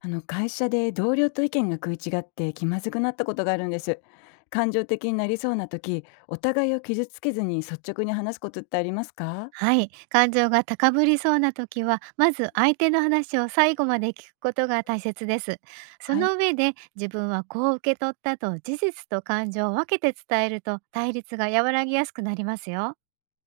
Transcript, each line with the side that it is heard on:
left: あの会社で同僚と意見が食い違って気まずくなったことがあるんです。感情的になりそうな時、お互いを傷つけずに率直に話すことってありますか？
right: はい、感情が高ぶりそうな時は、まず相手の話を最後まで聞くことが大切です。そ
left: はい。
right: の上で、自分はこう受け取ったと事実と感情を分けて伝えると、対立が和らぎやすくなりますよ。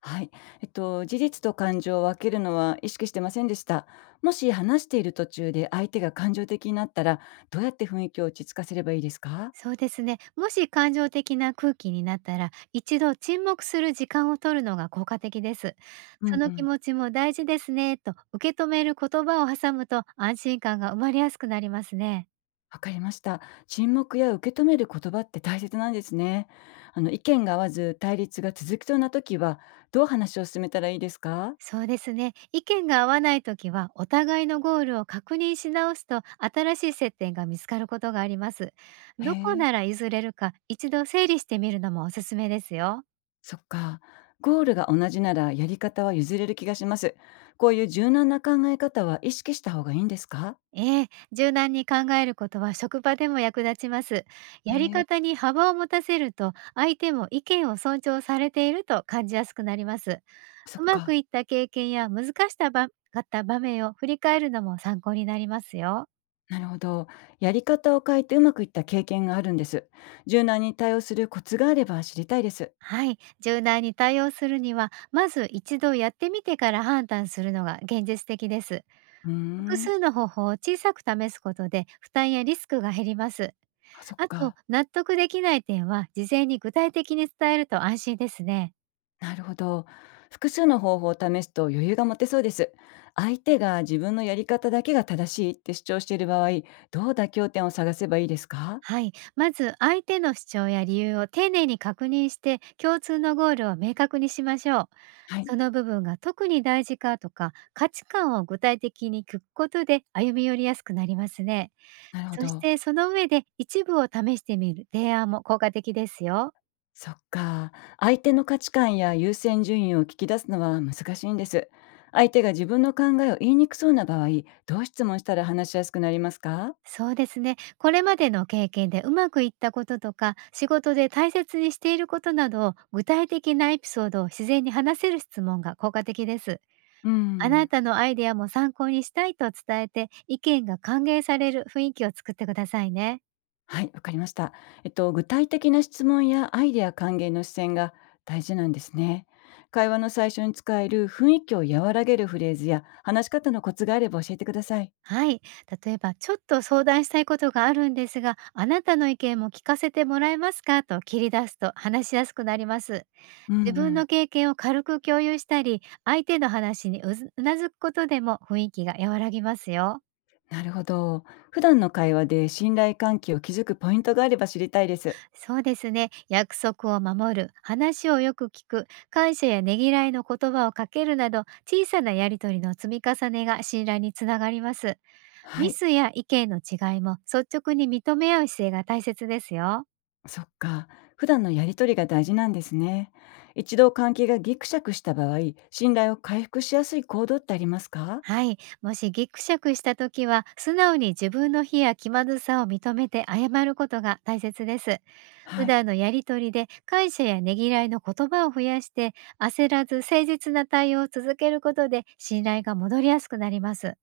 left: はい。事実と感情を分けるのは意識してませんでした。もし話している途中で相手が感情的になったら、どうやって雰囲気を落ち着かせればいいですか？
right: そうですね。もし感情的な空気になったら、一度沈黙する時間を取るのが効果的です。
left: う
right: そ
left: んう
right: の気
left: ん。
right: 持ちも大事ですね、と受け止める言葉を挟むと、安心感が生まれやすくなりますね。
left: わかりました。沈黙や受け止める言葉って大切なんですね。あの、意見が合わず対立が続きそうな時は、どう話を進めたらいいですか？
right: そうですね。意見が合わないときは、お互いのゴールを確認し直すと、新しい接点が見つかることがあります。
left: へ
right: どこ
left: え、
right: なら譲れるか、一度整理してみるのもおすすめですよ。
left: そっか。ゴールが同じならやり方は譲れる気がします。こういう柔軟な考え方は意識した方がいいんですか？
right: ええ、柔軟に考えることは職場でも役立ちます。
left: へ
right: やり
left: え、
right: 方に幅を持たせると、相手も意見を尊重されていると感じやすくなります。
left: そ
right: う
left: っ
right: まく
left: か。
right: いった経験や難しかった場面を振り返るのも参考になりますよ。
left: なるほど。やり方を変えてうまくいった経験があるんです。柔軟に対応するコツがあれば知りたいです。
right: はい、柔軟に対応するには、まず一度やってみてから判断するのが現実的です。
left: うー
right: 複
left: ん、
right: 数の方法を小さく試すことで、負担やリスクが減ります。
left: あ、そっ
right: あと、
left: か。
right: 納得できない点は事前に具体的に伝えると安心ですね。
left: なるほど。複数の方法を試すと余裕が持てそうです。相手が自分のやり方だけが正しいって主張している場合、どう妥協点を探せばいいですか？
right: はい、まず相手の主張や理由を丁寧に確認して、共通のゴールを明確にしましょう。
left: はい、
right: その部分が特に大事かとか、価値観を具体的に聞くことで歩み寄りやすくなりますね。
left: なるほ
right: そし
left: ど。
right: てその上で、一部を試してみる提案も効果的ですよ。
left: そっか。相手の価値観や優先順位を聞き出すのは難しいんです。相手が自分の考えを言いにくそうな場合、どう質問したら話しやすくなりますか？
right: そうですね。これまでの経験でうまくいったこととか、仕事で大切にしていることなどを、具体的なエピソードを自然に話せる質問が効果的です。
left: う
right: あな
left: ん。
right: たのアイデアも参考にしたいと伝えて、意見が歓迎される雰囲気を作ってくださいね。
left: はい、わかりました。具体的な質問やアイデア還元の視線が大事なんですね。会話の最初に使える雰囲気を和らげるフレーズや話し方のコツがあれば教えてください。
right: はい。例えば、ちょっと相談したいことがあるんですが、あなたの意見も聞かせてもらえますか、と切り出すと話しやすくなります。
left: うん
right: 自
left: う
right: 分の
left: ん。
right: 経験を軽く共有したり、相手の話にうずうなずくことでも雰囲気が和らぎますよ。
left: なるほど。普段の会話で信頼関係を築くポイントがあれば知りたいです。
right: そうですね。約束を守る、話をよく聞く、感謝やねぎらいの言葉をかけるなど、小さなやりとりの積み重ねが信頼につながります。
left: は
right: ミ
left: い。
right: スや意見の違いも率直に認め合う姿勢が大切ですよ。
left: そっか。普段のやりとりが大事なんですね。一度関係がギクシャクした場合、信頼を回復しやすい行動ってありますか？
right: はい。もしギクシャクした時は、素直に自分の非や気まずさを認めて謝ることが大切です。普
left: はい。
right: 段のやりとりで感謝やねぎらいの言葉を増やして、焦らず誠実な対応を続けることで信頼が戻りやすくなります。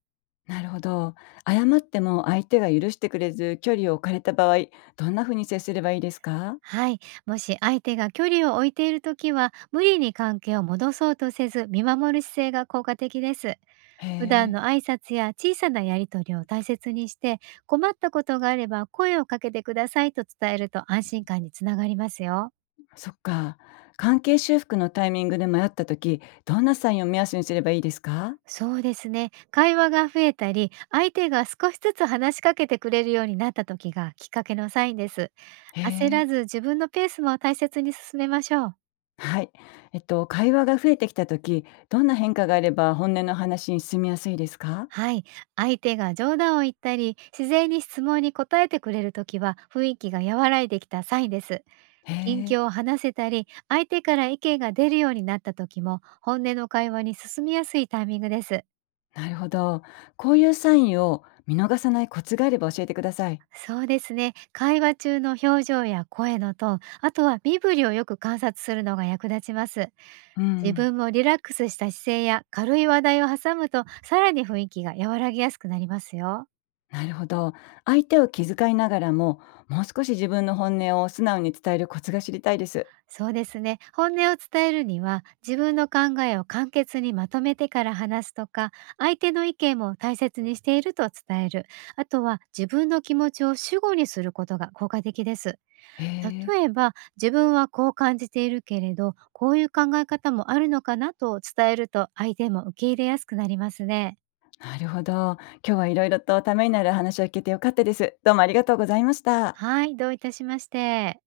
left: なるほど。謝っても相手が許してくれず距離を置かれた場合、どんな風に接すればいいですか？
right: はい。もし相手が距離を置いているときは、無理に関係を戻そうとせず、見守る姿勢が効果的です。
left: へ
right: 普段
left: え。
right: の挨拶や小さなやりとりを大切にして、困ったことがあれば声をかけてください、と伝えると安心感につながりますよ。
left: そっか。関係修復のタイミングで迷った時、どんなサインを目安にすればいいですか？
right: そうですね。会話が増えたり、相手が少しずつ話しかけてくれるようになった時がきっかけのサインです。
left: へ
right: 焦
left: え。
right: らず、自分のペースも大切に進めましょう。
left: はい。会話が増えてきた時、どんな変化があれば本音の話に進みやすいですか？
right: はい。相手が冗談を言ったり、自然に質問に答えてくれる時は、雰囲気が和らいできたサインです。
left: へ
right: 近
left: え。
right: 況を話せたり、相手から意見が出るようになった時も、本音の会話に進みやすいタイミングです。
left: なるほど。こういうサインを見逃さないコツがあれば教えてください。
right: そうですね。会話中の表情や声のトーン、あとは身振りをよく観察するのが役立ちます。
left: う
right: 自
left: ん。
right: 分もリラックスした姿勢や軽い話題を挟むと、さらに雰囲気が和らぎやすくなりますよ。
left: なるほど。相手を気遣いながらも、もう少し自分の本音を素直に伝えるコツが知りたいです。
right: そうですね。本音を伝えるには、自分の考えを簡潔にまとめてから話すとか、相手の意見も大切にしていると伝える。あとは自分の気持ちを主語にすることが効果的です。
left: へえ。
right: 例えば、自分はこう感じているけれど、こういう考え方もあるのかなと伝えると、相手も受け入れやすくなりますね。
left: なるほど。今日はいろいろとためになる話を聞けてよかったです。どうもありがとうございました。
right: はい、どういたしまして。